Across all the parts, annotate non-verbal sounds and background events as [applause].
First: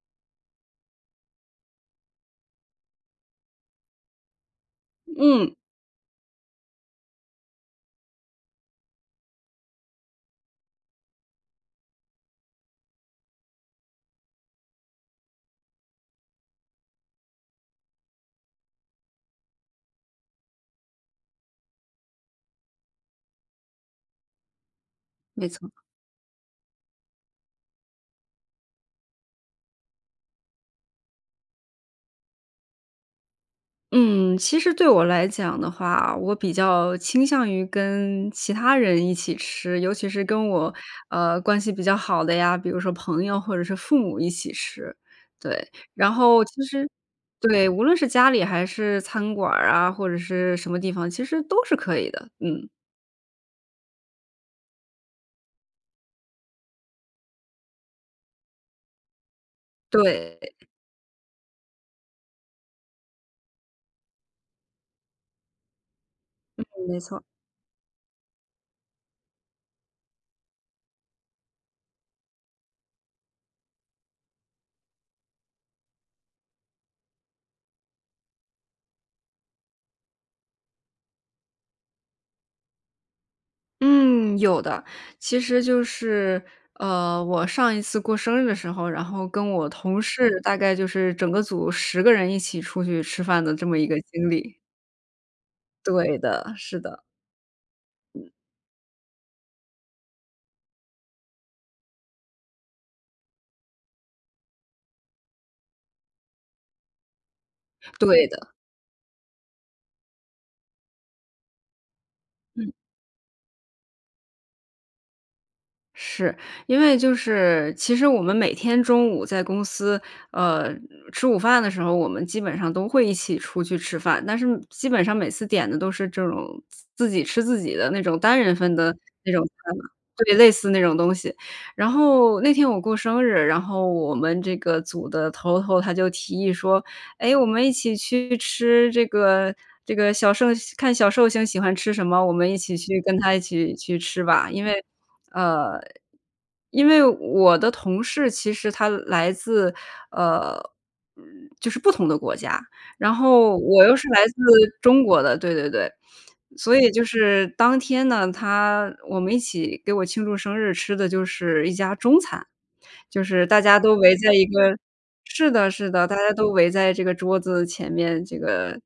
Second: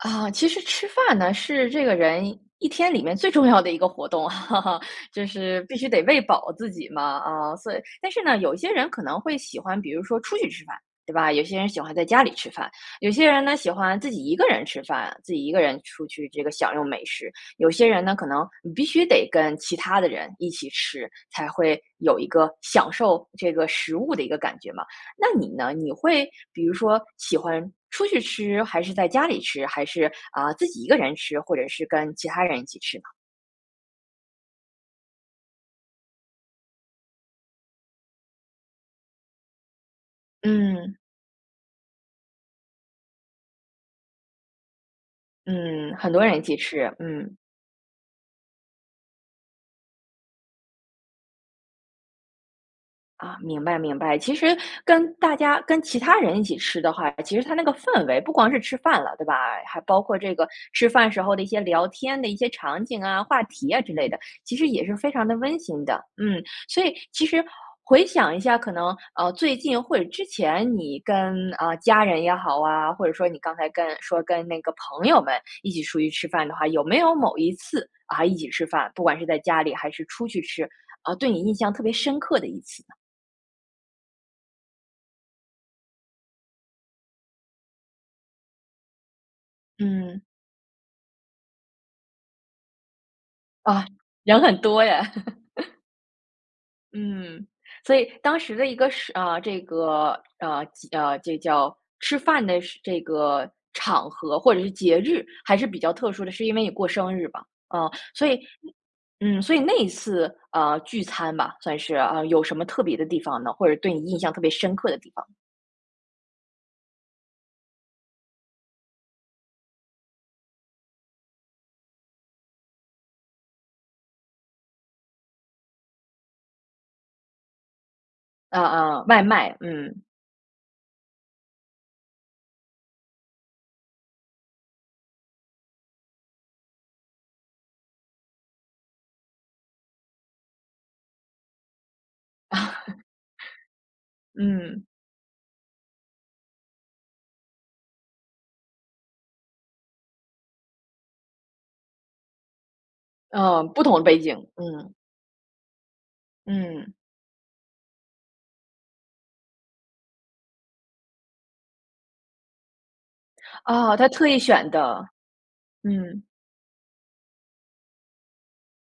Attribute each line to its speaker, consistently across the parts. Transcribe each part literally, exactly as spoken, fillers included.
Speaker 1: 啊，其实吃饭呢，是这个人一天里面最重要的一个活动，[laughs] 就
Speaker 2: 嗯。
Speaker 1: 是必须得喂饱自己嘛，啊，所以但是呢，有些人可能会喜欢，比如说出去吃饭，对吧？有些人喜欢在家里吃饭，有些人呢喜欢自己一个人吃饭，自己一个人出去这个享用美食。有些人呢，可能你必须得跟其他的人一起吃，才会有一个享受这个食物的一个感觉嘛。那
Speaker 2: 没
Speaker 1: 你
Speaker 2: 错。
Speaker 1: 呢？你会比如说喜欢出去吃，还是在家里吃，还是，啊，自己一个人吃，或者是跟其他人一起吃呢？
Speaker 2: 嗯，其实对我来讲的话，我比较倾向于跟其他人一起吃，尤其是跟我，
Speaker 1: 嗯。
Speaker 2: 呃，关系比较好的呀，比如说朋友或者是父母一起吃，对。
Speaker 1: 嗯，
Speaker 2: 然
Speaker 1: 很多人一
Speaker 2: 后
Speaker 1: 起
Speaker 2: 其实
Speaker 1: 吃，嗯。
Speaker 2: 对，无论是家里还是餐馆儿啊，或者是什么地方，其实都是可以的，嗯。
Speaker 1: 啊，明白明白，其实跟大家跟其他人一起吃的话，其实它那个氛围不光是吃饭了，对吧？还包括这
Speaker 2: 对。
Speaker 1: 个吃饭时候的一些聊天的一些场景啊，话题啊之类的，其实也是非常地温馨的。嗯，
Speaker 2: 嗯，
Speaker 1: 所以
Speaker 2: 没错儿。
Speaker 1: 其实回想一下，可能，呃，最近或者之前你跟，呃，家人也好啊，或者说你刚才跟说跟那个朋友们一起出去吃饭的话，有没有某一次，啊，一起吃饭，不管是在家里还是出去吃，啊，对你印象特别深刻的一次呢？
Speaker 2: 嗯，有的，其实就是，呃，我上一次过生日的时候，然后跟我同
Speaker 1: 嗯。
Speaker 2: 事大概就是整个组十个人一起出去吃饭的这么一
Speaker 1: 啊，
Speaker 2: 个经
Speaker 1: 人
Speaker 2: 历。
Speaker 1: 很多耶。[laughs]
Speaker 2: 对的，是的。
Speaker 1: 嗯，所以
Speaker 2: 嗯。
Speaker 1: 当时的一个是啊，这个，呃，几呃，这叫吃饭的是这个场合或者是节日，还是比较特殊的，是因为你过生日吧。啊，
Speaker 2: 对
Speaker 1: 所以
Speaker 2: 的。
Speaker 1: 嗯，所以那一次，呃，聚餐吧，算是，呃，有什么
Speaker 2: 嗯。
Speaker 1: 特别的地方呢？或者对你印象特别深刻的地方。
Speaker 2: 是，因为就是其实我们每天中午在公司，呃，吃午饭的时候，我们基本上都会一起出去吃饭，但是基本上每次点的都是这种自自己吃自己的那种单人
Speaker 1: 呃，
Speaker 2: 份的
Speaker 1: 呃，外
Speaker 2: 那种
Speaker 1: 卖，
Speaker 2: 餐嘛，
Speaker 1: 嗯。
Speaker 2: 特别类似那种东西。然后那天我过生日，然后我们这个组的头头，他就提议说，：“诶，我们一起去吃这个这个小寿看小寿星喜欢吃什么，我们一起去跟她一起去
Speaker 1: [laughs]
Speaker 2: 吃吧。“因为
Speaker 1: 嗯。
Speaker 2: 呃，因为我的同事，其实他来自，呃，嗯，就是不同的国家。然后
Speaker 1: 嗯，不
Speaker 2: 我又
Speaker 1: 同的
Speaker 2: 是
Speaker 1: 背
Speaker 2: 来自
Speaker 1: 景，嗯。
Speaker 2: 中国的，对对对，所以
Speaker 1: 嗯。
Speaker 2: 就是当天呢，他我们一起给我庆祝生日吃的就是一家中餐。就是大家都
Speaker 1: 哦，他
Speaker 2: 围
Speaker 1: 特
Speaker 2: 在
Speaker 1: 意
Speaker 2: 一
Speaker 1: 选
Speaker 2: 个
Speaker 1: 的。
Speaker 2: 是的是的，大
Speaker 1: 嗯。
Speaker 2: 家都围在这个桌子前面，这个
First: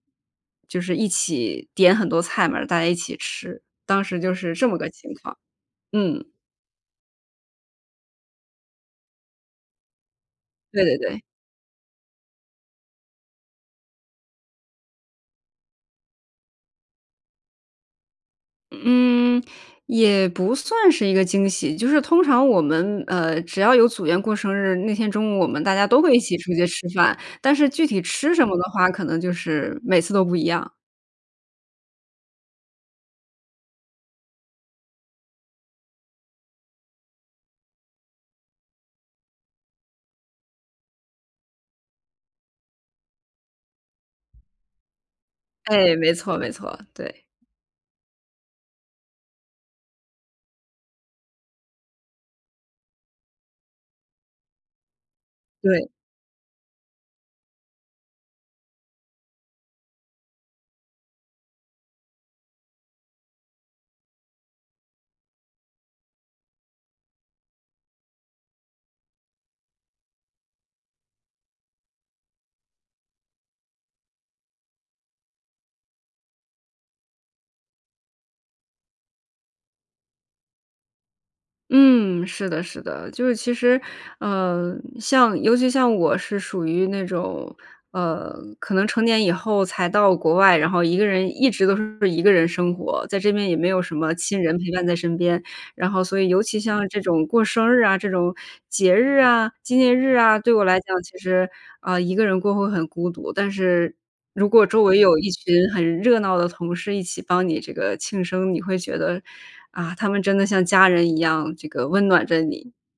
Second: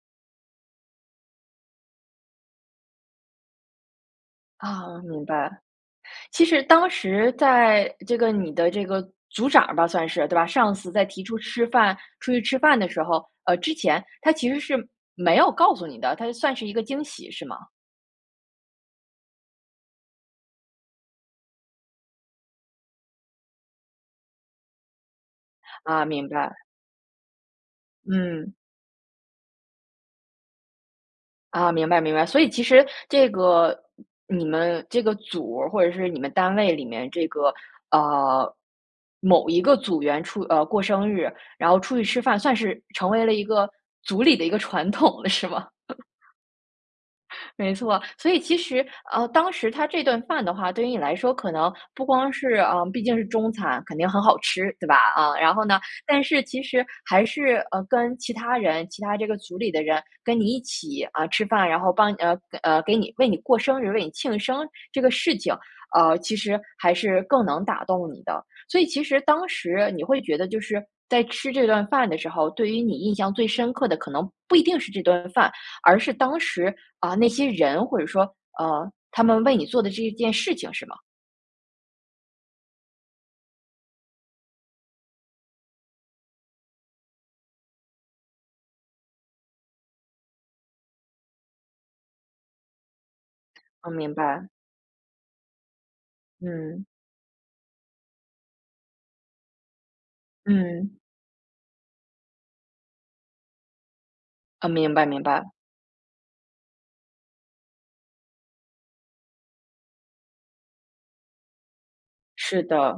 Speaker 2: 就是一起点很多菜嘛，大家一起吃。当时就是这么个
Speaker 1: 啊，
Speaker 2: 情
Speaker 1: 明
Speaker 2: 况，
Speaker 1: 白。
Speaker 2: 嗯。
Speaker 1: 其实当时在，这个你的这个组长儿吧，算是，对吧，上
Speaker 2: 对
Speaker 1: 次
Speaker 2: 对
Speaker 1: 在
Speaker 2: 对。
Speaker 1: 提出吃饭出去吃饭的时候，呃之前，他其实是没有告诉你的，它是算是一个惊喜是吗？
Speaker 2: 嗯，也不算是一个惊喜，就是通常我们，呃，只要有组员过生日，那天中午我们大家都
Speaker 1: 啊，
Speaker 2: 会一
Speaker 1: 明
Speaker 2: 起出
Speaker 1: 白。
Speaker 2: 去吃饭。但是具体吃什
Speaker 1: 嗯。
Speaker 2: 么的话，可能就是每次都不一样。
Speaker 1: 啊，明白明白，所以其实这个你们这个组儿或者是你们单位里面这个，呃，某一个组员出呃，过生日，然后出去吃饭，算是成为了一个组里的一个传统了，是吗？
Speaker 2: 哎，
Speaker 1: [laughs]
Speaker 2: 没错没错，对。
Speaker 1: 没错。所以其实，呃，当时它这顿饭的话，对于你来说可能不光是呃，毕竟是中餐，肯定很好吃，对吧，嗯。然后呢，
Speaker 2: 对。
Speaker 1: 但是其实还是，呃，跟其他人，其他这个组里的人跟你一起，啊，吃饭，然后帮你呃，呃，给你为你过生日，为你庆生这个事情，呃，其实还是更能打动你的。所以其实当时你会觉得就是，在吃这顿饭的时候，对于你印象最深刻的可能不一定是这顿饭，而是当时，啊，那些人，或者说，呃，他们为你做的这一件事情是吗？
Speaker 2: 嗯，是的是的。就是其实，呃，像尤其像我是属于那种，呃，可能成年以后才到国外，然后一个人一直都是一个人生活，在这边也没有
Speaker 1: 嗯，
Speaker 2: 什
Speaker 1: 明
Speaker 2: 么亲
Speaker 1: 白。
Speaker 2: 人陪伴在身边。然后所以尤其
Speaker 1: 嗯。
Speaker 2: 像这种过生日啊，这种节日啊，纪念日啊，对我来讲
Speaker 1: 嗯。
Speaker 2: 其实，啊，一个人过会很孤独。但是如果
Speaker 1: 呃，
Speaker 2: 周
Speaker 1: 明
Speaker 2: 围
Speaker 1: 白
Speaker 2: 有
Speaker 1: 明
Speaker 2: 一
Speaker 1: 白。
Speaker 2: 群很热闹的同事一起帮你这个庆生，你会觉得，啊，他们真的像家人一样，这个温暖着
Speaker 1: 是
Speaker 2: 你，
Speaker 1: 的，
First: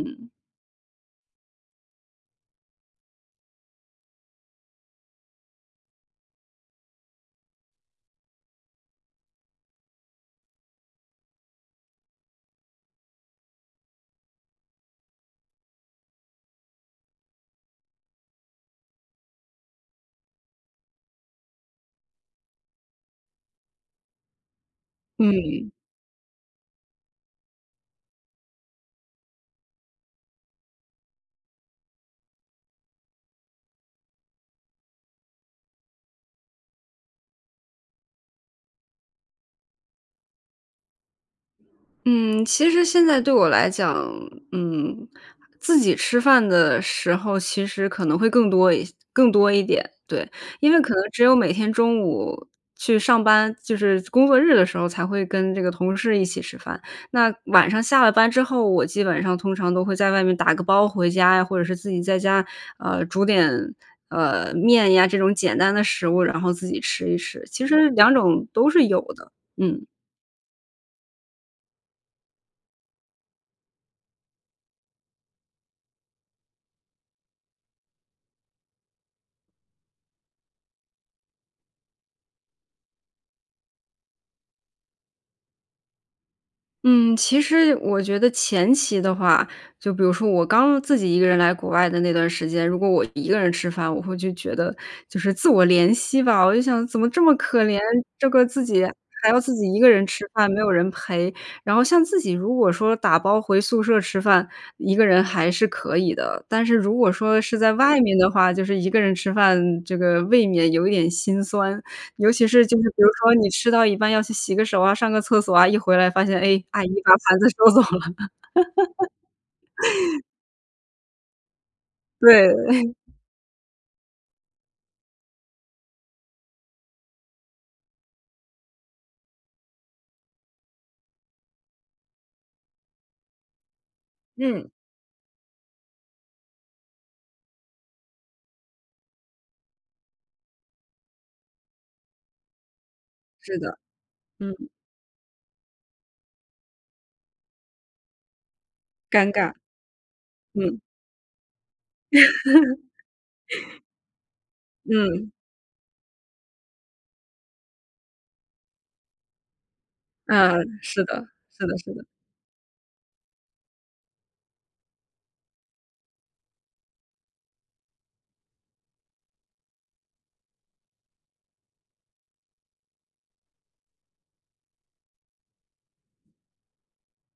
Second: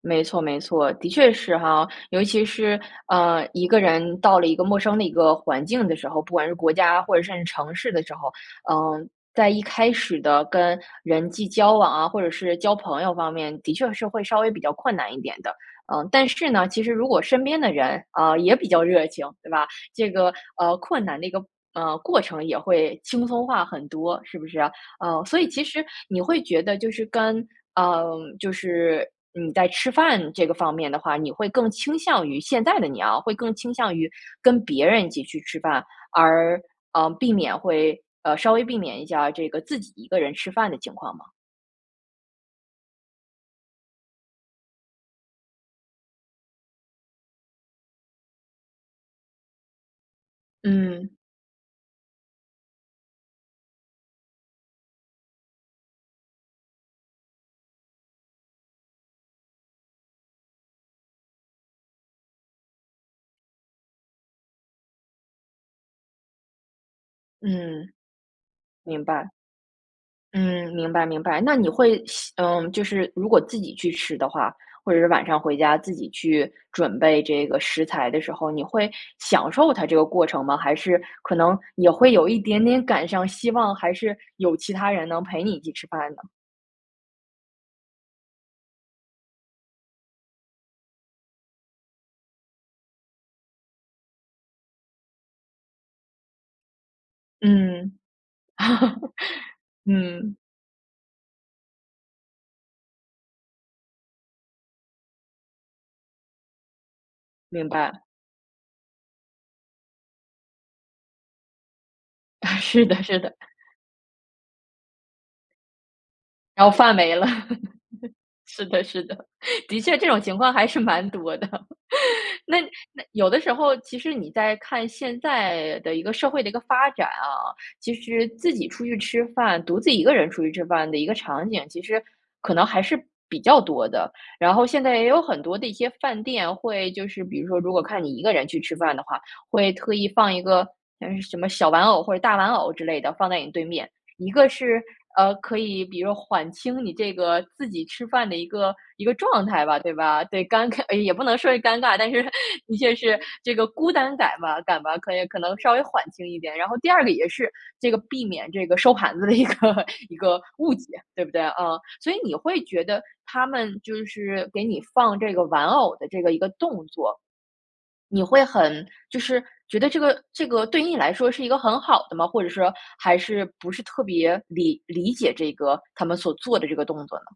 Speaker 1: 没错没错，的确是哈。尤其是，呃，一个人到了一个陌生的一个环境的时候，不管是国家或者甚至是城市的时候，呃，在一开始的跟人际交往啊或者是交朋友方面的确是会稍微比较困难一点的。呃，但是呢，其实如果身边的人，呃，也比较热情，对吧？这个，呃，困难的一个，呃，过程也会轻松化很多，是不是啊？呃，所以其
Speaker 2: 嗯。
Speaker 1: 实你会觉得就是跟呃，就是你在吃饭这个方面的话，你会更倾向于现在的你啊，会更倾向于跟别人一起去吃饭，而，呃，避免会呃，稍微避免一下这个自己一个人吃饭的情况吗？
Speaker 2: 嗯，其实现在对我来讲，嗯，自己吃饭的时候其实可能会更多一更多一点，对。因为可能
Speaker 1: 嗯。
Speaker 2: 只有每天中午去上班，就是工作日的时候才会跟这个同事一起吃饭。那晚上下了班之后，我基本上通常都会在外面打个包回家呀，或者是自己在家，啊，煮点，呃，面呀，这种简单的食物，然后自己吃一吃。其实
Speaker 1: 嗯。
Speaker 2: 两种都是有
Speaker 1: 明白。
Speaker 2: 的，嗯。
Speaker 1: 嗯，明白明白，那你会希嗯，就是如果自己去吃的话，或者是晚上回家自己去准备这个食材的时候，你会享受它这个过程吗？还是可能也会有一点点感伤，希望，还是有其他人能陪你一起吃饭呢？
Speaker 2: 嗯，其实我觉得前期的话，就比如说我刚自己一个人来国外的那段时间，如果我一个人吃饭，我会就觉得就是自我怜惜吧，我就想怎么这么可怜，
Speaker 1: 嗯。
Speaker 2: 这个自己
Speaker 1: [laughs]
Speaker 2: 还要自己一个人吃
Speaker 1: 嗯。
Speaker 2: 饭，没有人陪。然后像自己如果说打包回宿舍吃饭，一个人还是可以的。但是如果说是
Speaker 1: 明
Speaker 2: 在外
Speaker 1: 白。
Speaker 2: 面的话，就是一个人吃饭，这个未免有一点心酸。尤
Speaker 1: [laughs]
Speaker 2: 其是就是
Speaker 1: 是的
Speaker 2: 比如
Speaker 1: 是
Speaker 2: 说
Speaker 1: 的。
Speaker 2: 你吃到一半要去洗个手啊，上个厕所啊，一回来发现，哎，
Speaker 1: 然后
Speaker 2: 阿姨
Speaker 1: 饭
Speaker 2: 把
Speaker 1: 没了。
Speaker 2: 盘子收
Speaker 1: [laughs]
Speaker 2: 走了。
Speaker 1: 是的是的，的确这种
Speaker 2: [laughs]
Speaker 1: 情况还是蛮多的。
Speaker 2: 对。
Speaker 1: 那
Speaker 2: [chuckles]
Speaker 1: 那有的时候，其实你再看现在的一个社会的一个发展啊，其实自己出去吃饭，独自一个人出去吃饭的一个场景，其实可能还是比较多的。然后
Speaker 2: 嗯。
Speaker 1: 现在也有很多的一些饭店会就是比如说，如果看你一个人去吃饭的话，会特意放一个，呃，什么小玩偶或者大玩偶之类的，放在你
Speaker 2: 是
Speaker 1: 对
Speaker 2: 的，
Speaker 1: 面。一个
Speaker 2: 嗯。
Speaker 1: 是，呃，可以比如说缓轻你这个自己吃饭的一个一个
Speaker 2: 尴
Speaker 1: 状
Speaker 2: 尬。
Speaker 1: 态吧，对吧？对，尴
Speaker 2: 嗯。
Speaker 1: 尬也不能说是尴尬，但是的确是这个
Speaker 2: [laughs]
Speaker 1: 孤单感嘛感吧，可以
Speaker 2: 嗯。
Speaker 1: 可能稍微缓轻一点。然后第二个也是这个避免这个收盘子的一个一个
Speaker 2: 嗯，
Speaker 1: 误解，
Speaker 2: 是的，
Speaker 1: 对不对，啊？
Speaker 2: 是的是的。
Speaker 1: 所以你会觉得他们就是给你放这个玩偶的这个一个动作，你会很就是觉得这个这个对你来说是一个很好的吗？或者说还是不是特别理理解这个他们所做的这个动作呢？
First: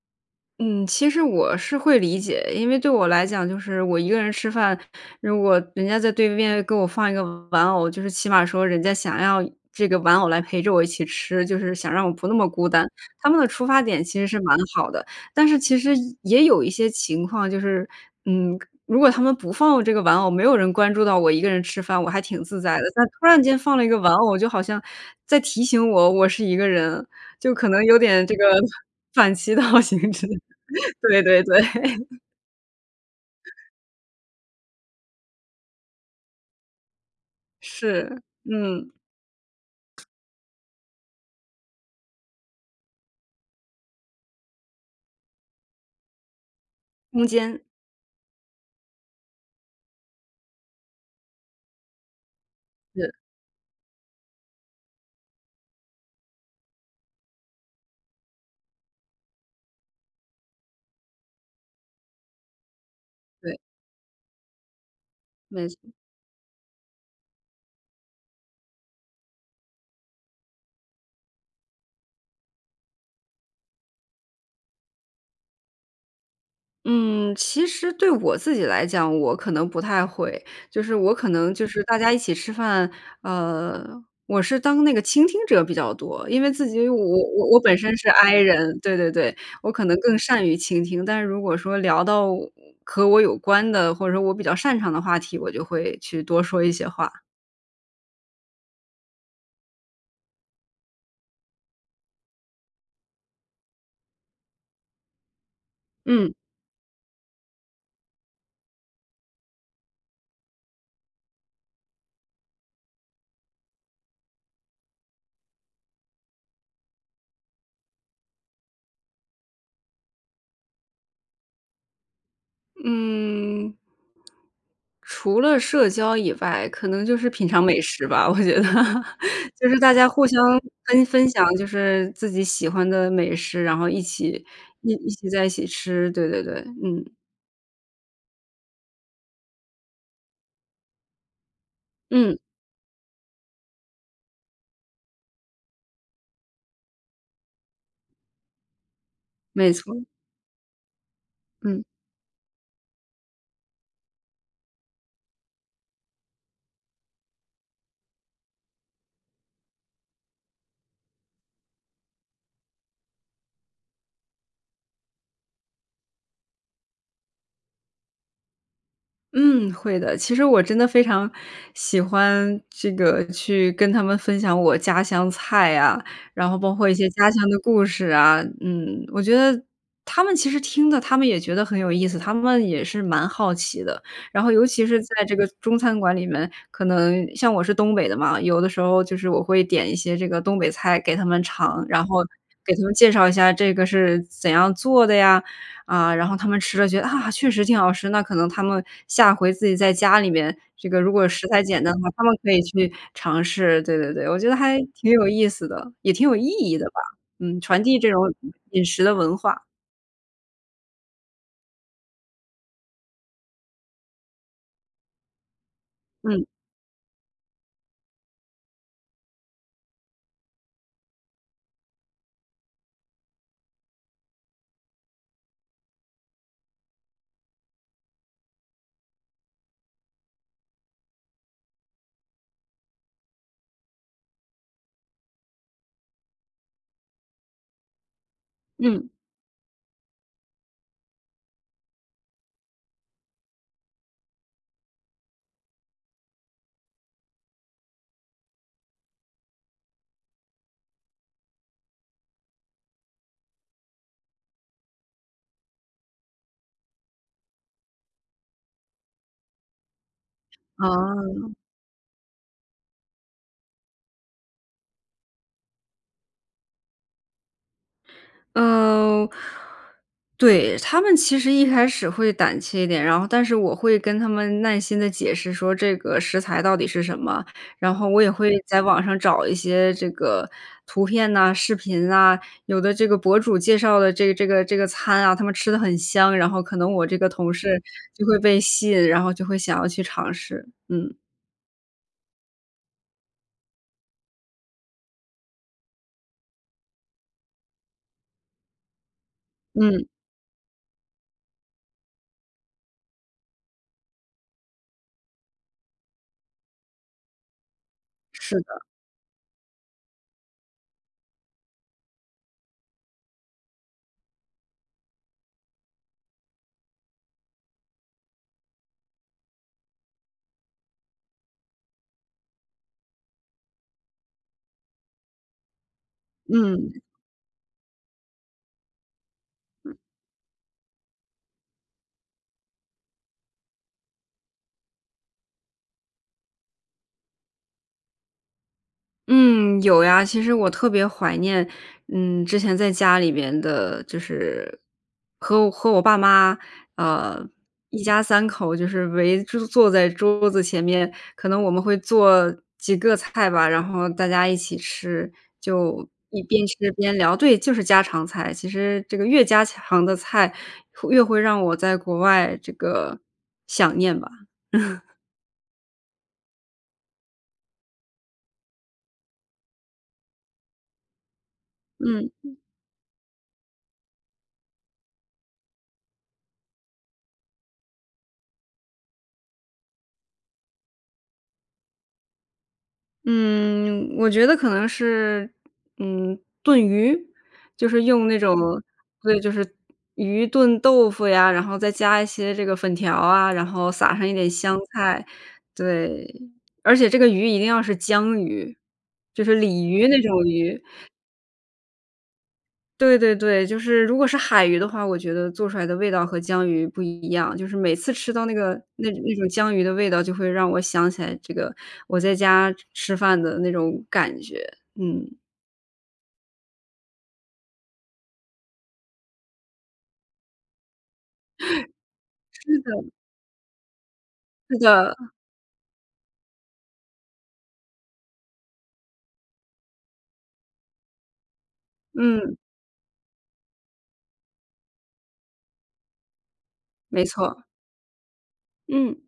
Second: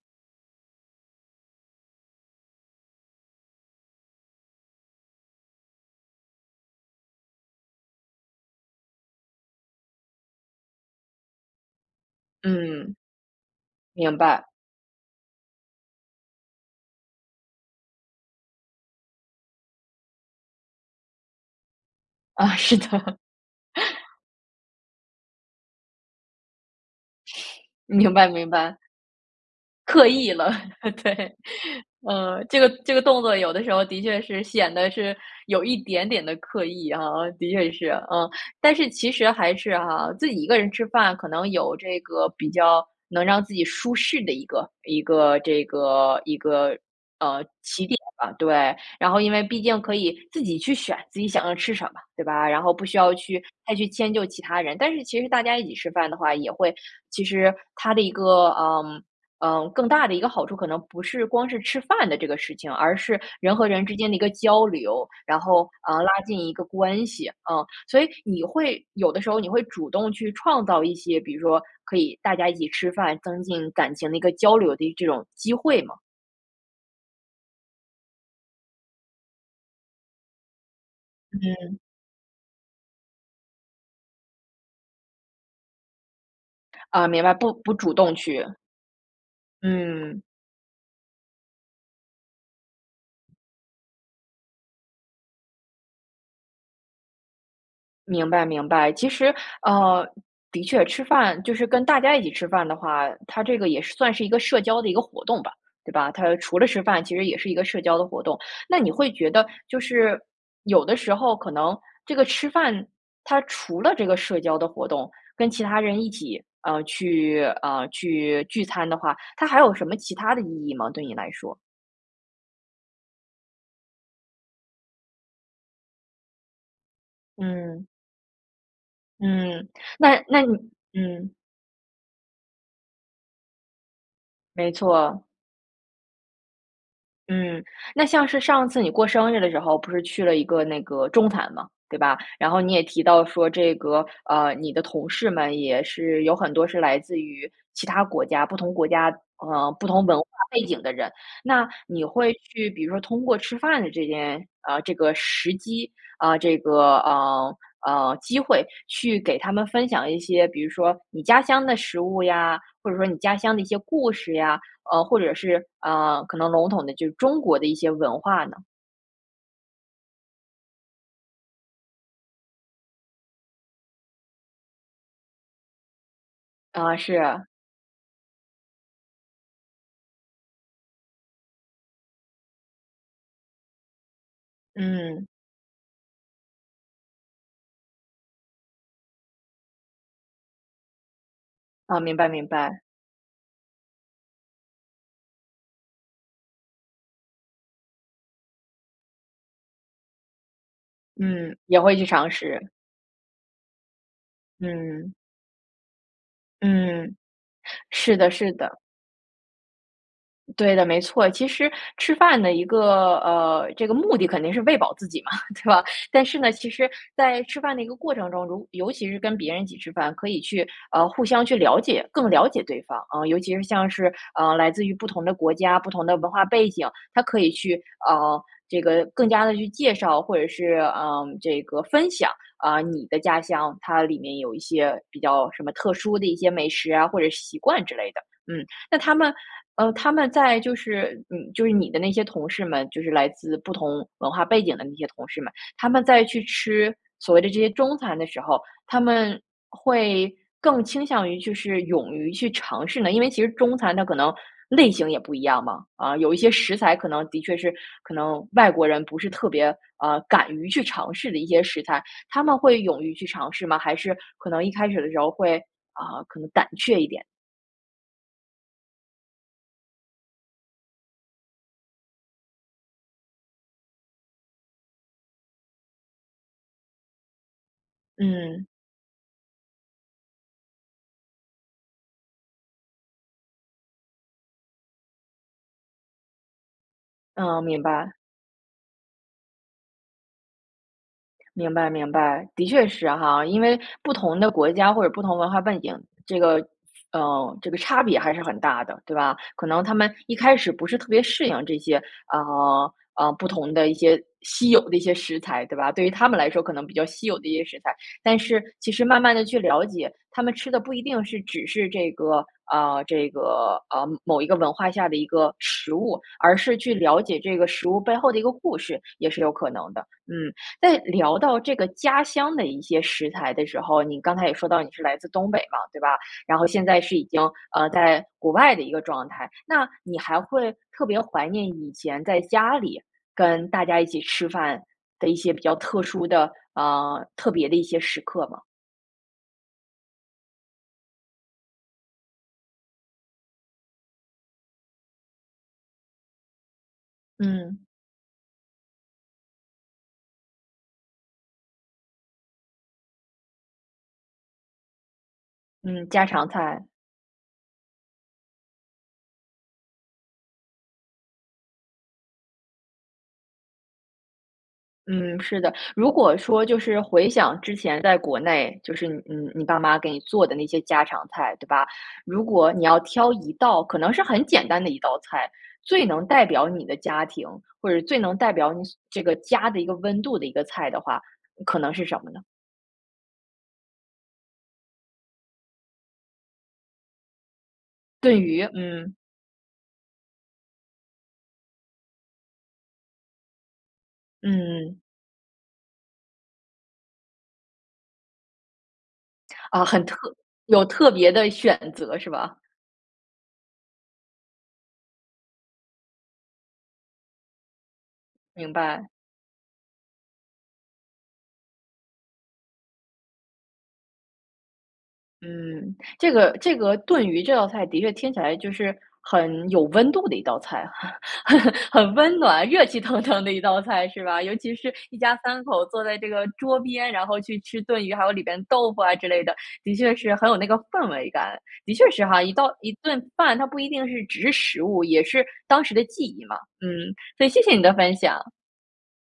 Speaker 2: 嗯，其实我是会理解。因为对我来讲就是我一个人吃饭，如果人家在对面给我放一个玩偶，就是起码说人家想要这个玩偶来陪着我一起吃，就是想让我不那么孤单，
Speaker 1: 嗯。
Speaker 2: 他们的出发点
Speaker 1: 明
Speaker 2: 其实是
Speaker 1: 白。
Speaker 2: 蛮好的。但是其实，也也有一些情况就是，嗯，如果他们不放这个玩偶，没有人关注到我一个人吃饭，我还挺
Speaker 1: 啊，
Speaker 2: 自
Speaker 1: 是
Speaker 2: 在的。但
Speaker 1: 的。
Speaker 2: 突然间放了一个玩
Speaker 1: [laughs]
Speaker 2: 偶，就好像在提醒我，我是一个人，就可能有
Speaker 1: 明
Speaker 2: 点
Speaker 1: 白
Speaker 2: 这个
Speaker 1: 明白。
Speaker 2: 反其道而行
Speaker 1: 刻
Speaker 2: 之。
Speaker 1: 意了，[laughs] 对，
Speaker 2: 对对对。
Speaker 1: 嗯。这个这个动作有的
Speaker 2: [laughs]
Speaker 1: 时候的确是显得是有一点点的刻意啊，的确是，
Speaker 2: 是，
Speaker 1: 啊。但是
Speaker 2: 嗯。
Speaker 1: 其实还是哈，自己一个人吃饭可能有这个比较能让自己舒适的一个一个这个一个，
Speaker 2: 空
Speaker 1: 呃，
Speaker 2: 间。
Speaker 1: 起点吧，对。然后因为毕竟可以自己去选自己想要吃什么，对吧，然后不需
Speaker 2: 是。
Speaker 1: 要去再去迁就其他人。但是其实大家一起吃饭的话也会其实它的一个，呃，呃，更大的一个好处，可能不是光是吃饭的这个事情，而是人
Speaker 2: 对。
Speaker 1: 和人之间的一个交流，然
Speaker 2: 没
Speaker 1: 后，
Speaker 2: 错。
Speaker 1: 呃，拉近一个关系，啊。所以你会有的时候你会主动去创造一些，比如说可以大家一起吃饭，增进感情的一个交流的这种机会吗？
Speaker 2: 嗯，其实对我自己来讲，我可能不太会。就是我可能就
Speaker 1: 嗯。
Speaker 2: 是大家一起吃饭，呃，我是当那个倾听者比较多。因为自己我
Speaker 1: 啊，明白，
Speaker 2: 我
Speaker 1: 不
Speaker 2: 我
Speaker 1: 不
Speaker 2: 本
Speaker 1: 主
Speaker 2: 身是
Speaker 1: 动
Speaker 2: I
Speaker 1: 去。
Speaker 2: 人，对，对，对，我可能更
Speaker 1: 嗯。
Speaker 2: 善于倾听。但是如果说聊到我和我有关的，或者说我比较擅长的话题，我就会去多说一些话。
Speaker 1: 明白明白。其实呃，的确，吃饭就是跟大家一起吃饭的话，它这个也是算是一个社交的一个活动吧，对吧？
Speaker 2: 嗯。
Speaker 1: 它除了吃饭其实也是一个社交的活动。那你会觉得就是有的时候可能这个吃饭它除了这个社交的活动，跟其他人一起，呃，去呃，去聚餐的话，它还有什么其它的意义吗，对你来说？
Speaker 2: 嗯。除了社交以外，可能就是品尝美
Speaker 1: 嗯。
Speaker 2: 食吧，我觉得。
Speaker 1: 嗯，
Speaker 2: 就是大家
Speaker 1: 那
Speaker 2: 互相
Speaker 1: 那你
Speaker 2: 跟分
Speaker 1: 嗯。
Speaker 2: 享就是自己喜欢的美食，然后一起
Speaker 1: 没
Speaker 2: 一一
Speaker 1: 错。
Speaker 2: 起在一起吃。对，对，对，嗯。
Speaker 1: 嗯，那像是上次你过生日的时候，不是去了一个那个中餐吗，对吧？
Speaker 2: 嗯。
Speaker 1: 然后你也提到说这个呃，你的同事们也是有很多是来自于其它国家，不同国家呃，
Speaker 2: 没
Speaker 1: 不同
Speaker 2: 错。
Speaker 1: 文化背景的人。那
Speaker 2: 嗯。
Speaker 1: 你会去比如说通过吃饭的这件啊，这个时机，啊，这个，呃呃，机会去给他们分享一些，比如说你家乡的食物呀，或者说你家乡的一些故事呀，呃，或者是，呃，可能笼统的就是中国的一些文化呢？
Speaker 2: 嗯，会的，其实我真的非常喜欢这个去跟他们分享我家乡菜呀，然后包括一
Speaker 1: 啊，
Speaker 2: 些
Speaker 1: 是
Speaker 2: 家乡
Speaker 1: 啊。
Speaker 2: 的故事啊，嗯。我觉得他们其实听的，他们也觉得很有意思，他们也是蛮好奇的。然后尤其是在
Speaker 1: 嗯。
Speaker 2: 这个中餐馆里面，可能像我是东北的嘛，有的时候就是我会点一些这个东北菜给他们尝，
Speaker 1: 哦，
Speaker 2: 然
Speaker 1: 明
Speaker 2: 后
Speaker 1: 白明
Speaker 2: 给
Speaker 1: 白。
Speaker 2: 他们介绍一下这个是怎样做的呀，啊，然后他们吃了觉得，啊，确实挺好吃，那可能他们下回自己在家里面，这个如果食
Speaker 1: 嗯，
Speaker 2: 材
Speaker 1: 也
Speaker 2: 简单
Speaker 1: 会
Speaker 2: 的
Speaker 1: 去
Speaker 2: 话，他
Speaker 1: 尝
Speaker 2: 们可以
Speaker 1: 试。
Speaker 2: 去尝试，对对对。我觉得还挺
Speaker 1: 嗯。
Speaker 2: 有意思的，也挺有意义的吧。
Speaker 1: 嗯，
Speaker 2: 嗯，传递这
Speaker 1: 是
Speaker 2: 种，
Speaker 1: 的
Speaker 2: 嗯，
Speaker 1: 是的。
Speaker 2: 饮食的文化。
Speaker 1: 对的，没错。其实吃饭的一个，呃，这个目的肯定是喂饱自己嘛，对吧？但是
Speaker 2: 嗯。
Speaker 1: 呢，其实在吃饭的一个过程中，如尤其是跟别人一起吃饭，可以去，呃，互相去了解，更了解对方啊。尤其是像是，呃，来自于不同的国家，不同的文化背景，它可以去，呃，这个更加地去介绍，或者是，呃，这个分享，啊，你的家乡，它里面有一些比较什么特殊的一些美食啊，或者是习惯之类的。嗯。那
Speaker 2: 嗯。
Speaker 1: 他们呃，他们在就是你就是你的那些同事们，就是来自不同文化背景的那些同事们，他们在去吃所谓的这些中餐的时候，他们会更倾向于就是勇于去尝试呢因为其实中餐它可能类型也不一样嘛。啊，有一些食材可能的确是可能外国人不是特别，呃，敢于去尝试的一
Speaker 2: 哦。
Speaker 1: 些食材，他们会勇于去尝试吗？还是可能一开始的时候会，啊，可能胆却一点？
Speaker 2: 嗯，对，他们其实一开始会胆怯一点，然后但是我会跟他们耐心地解释说这个食材到底是什么，然后我也会
Speaker 1: 嗯。
Speaker 2: 在网上找一些这个图片呐，视频呐，有的这个博主介绍的这这个这个餐啊，他们吃得很香，然后可能我这个同
Speaker 1: 嗯，
Speaker 2: 事
Speaker 1: 明白。
Speaker 2: 就会被吸引，然后就会想要去尝试。嗯。
Speaker 1: 明白明白，的确是哈，因为不同的国家或者不同文化背景，这个呃，这个差别还是很大的，对吧？可能他
Speaker 2: 嗯。
Speaker 1: 们一开始不是特别适应这些，呃，呃，不同的一些稀有的一些食材，对吧。对于他们来说可能比较稀有的一些食材，但
Speaker 2: 是
Speaker 1: 是
Speaker 2: 的。
Speaker 1: 其实慢慢地去了解，他们吃的不一定是只是这个啊，这个，呃，某一个文化下的一个食物，而是去了解这个食物背后的一个故事也是有可能的。嗯，在聊到这个家乡的一些食材的时候，你刚才也说到你是来自东北嘛，对吧？然后现
Speaker 2: 嗯。
Speaker 1: 在是已经，呃，在国外的一个状态，那
Speaker 2: 嗯。
Speaker 1: 你还会特别怀念以前在家里跟大家一起吃饭的一些比较特殊的呃，特别的一些时刻吗？
Speaker 2: 嗯，有呀，其实我特别怀念，嗯，之前在家里边的就是和我和我爸妈，啊，
Speaker 1: 嗯。
Speaker 2: 一家三口就是围着坐在桌子前面，可能我们会做几个菜吧，然后大家一起吃，就
Speaker 1: 嗯，家
Speaker 2: 一
Speaker 1: 常
Speaker 2: 边
Speaker 1: 菜。
Speaker 2: 吃边聊，对，就是家常菜，其实这个越家常的菜会越会让我在国外这个想念吧。[laughs]
Speaker 1: 嗯，是的，如果说就是回想之前在国内，就是你你你爸妈给你做的那些家常菜，对吧？
Speaker 2: 嗯
Speaker 1: 如
Speaker 2: 嗯。
Speaker 1: 果你要挑一道，可能是很简单的一道菜，最能代表你的家庭，或者最能代表你所这个家的一个温度的一个菜的话，可能是什么呢？
Speaker 2: 嗯，我觉得可能是，嗯，炖鱼，就是用那
Speaker 1: 炖
Speaker 2: 种
Speaker 1: 鱼，嗯。
Speaker 2: 对，就是鱼炖豆腐呀，然后再加一些这个粉条啊，然后撒上一点香
Speaker 1: 嗯。
Speaker 2: 菜，对，而且这个鱼一定要是江鱼，就是
Speaker 1: 啊，
Speaker 2: 鲤
Speaker 1: 很
Speaker 2: 鱼
Speaker 1: 特
Speaker 2: 那种鱼。
Speaker 1: 有特别的选择是吧？
Speaker 2: 对对对，就是如果是海鱼的话，我觉得做出来的味道和江鱼不一样，就是每次吃到那
Speaker 1: 明
Speaker 2: 个
Speaker 1: 白。
Speaker 2: 那那种江鱼的味道，就会让我想起来这个我在家吃饭的那种感觉。嗯。
Speaker 1: 嗯，这个这个炖鱼这道菜的确听起来就是很有温度的一道菜，
Speaker 2: [laughs]
Speaker 1: [laughs] 很温暖，
Speaker 2: 是
Speaker 1: 热气
Speaker 2: 的。
Speaker 1: 腾腾的一道菜是吧？尤其
Speaker 2: 是
Speaker 1: 是
Speaker 2: 的。
Speaker 1: 一家三口坐在这个桌边，然后去吃炖鱼，还有里边豆腐啊之类的，的确是很有那个氛围感，的确是哈，一
Speaker 2: 嗯。
Speaker 1: 道一顿饭，它不一定是只是食物，也是当时的记忆嘛。嗯，
Speaker 2: 没
Speaker 1: 所以谢
Speaker 2: 错。
Speaker 1: 谢你的分享。
Speaker 2: 嗯。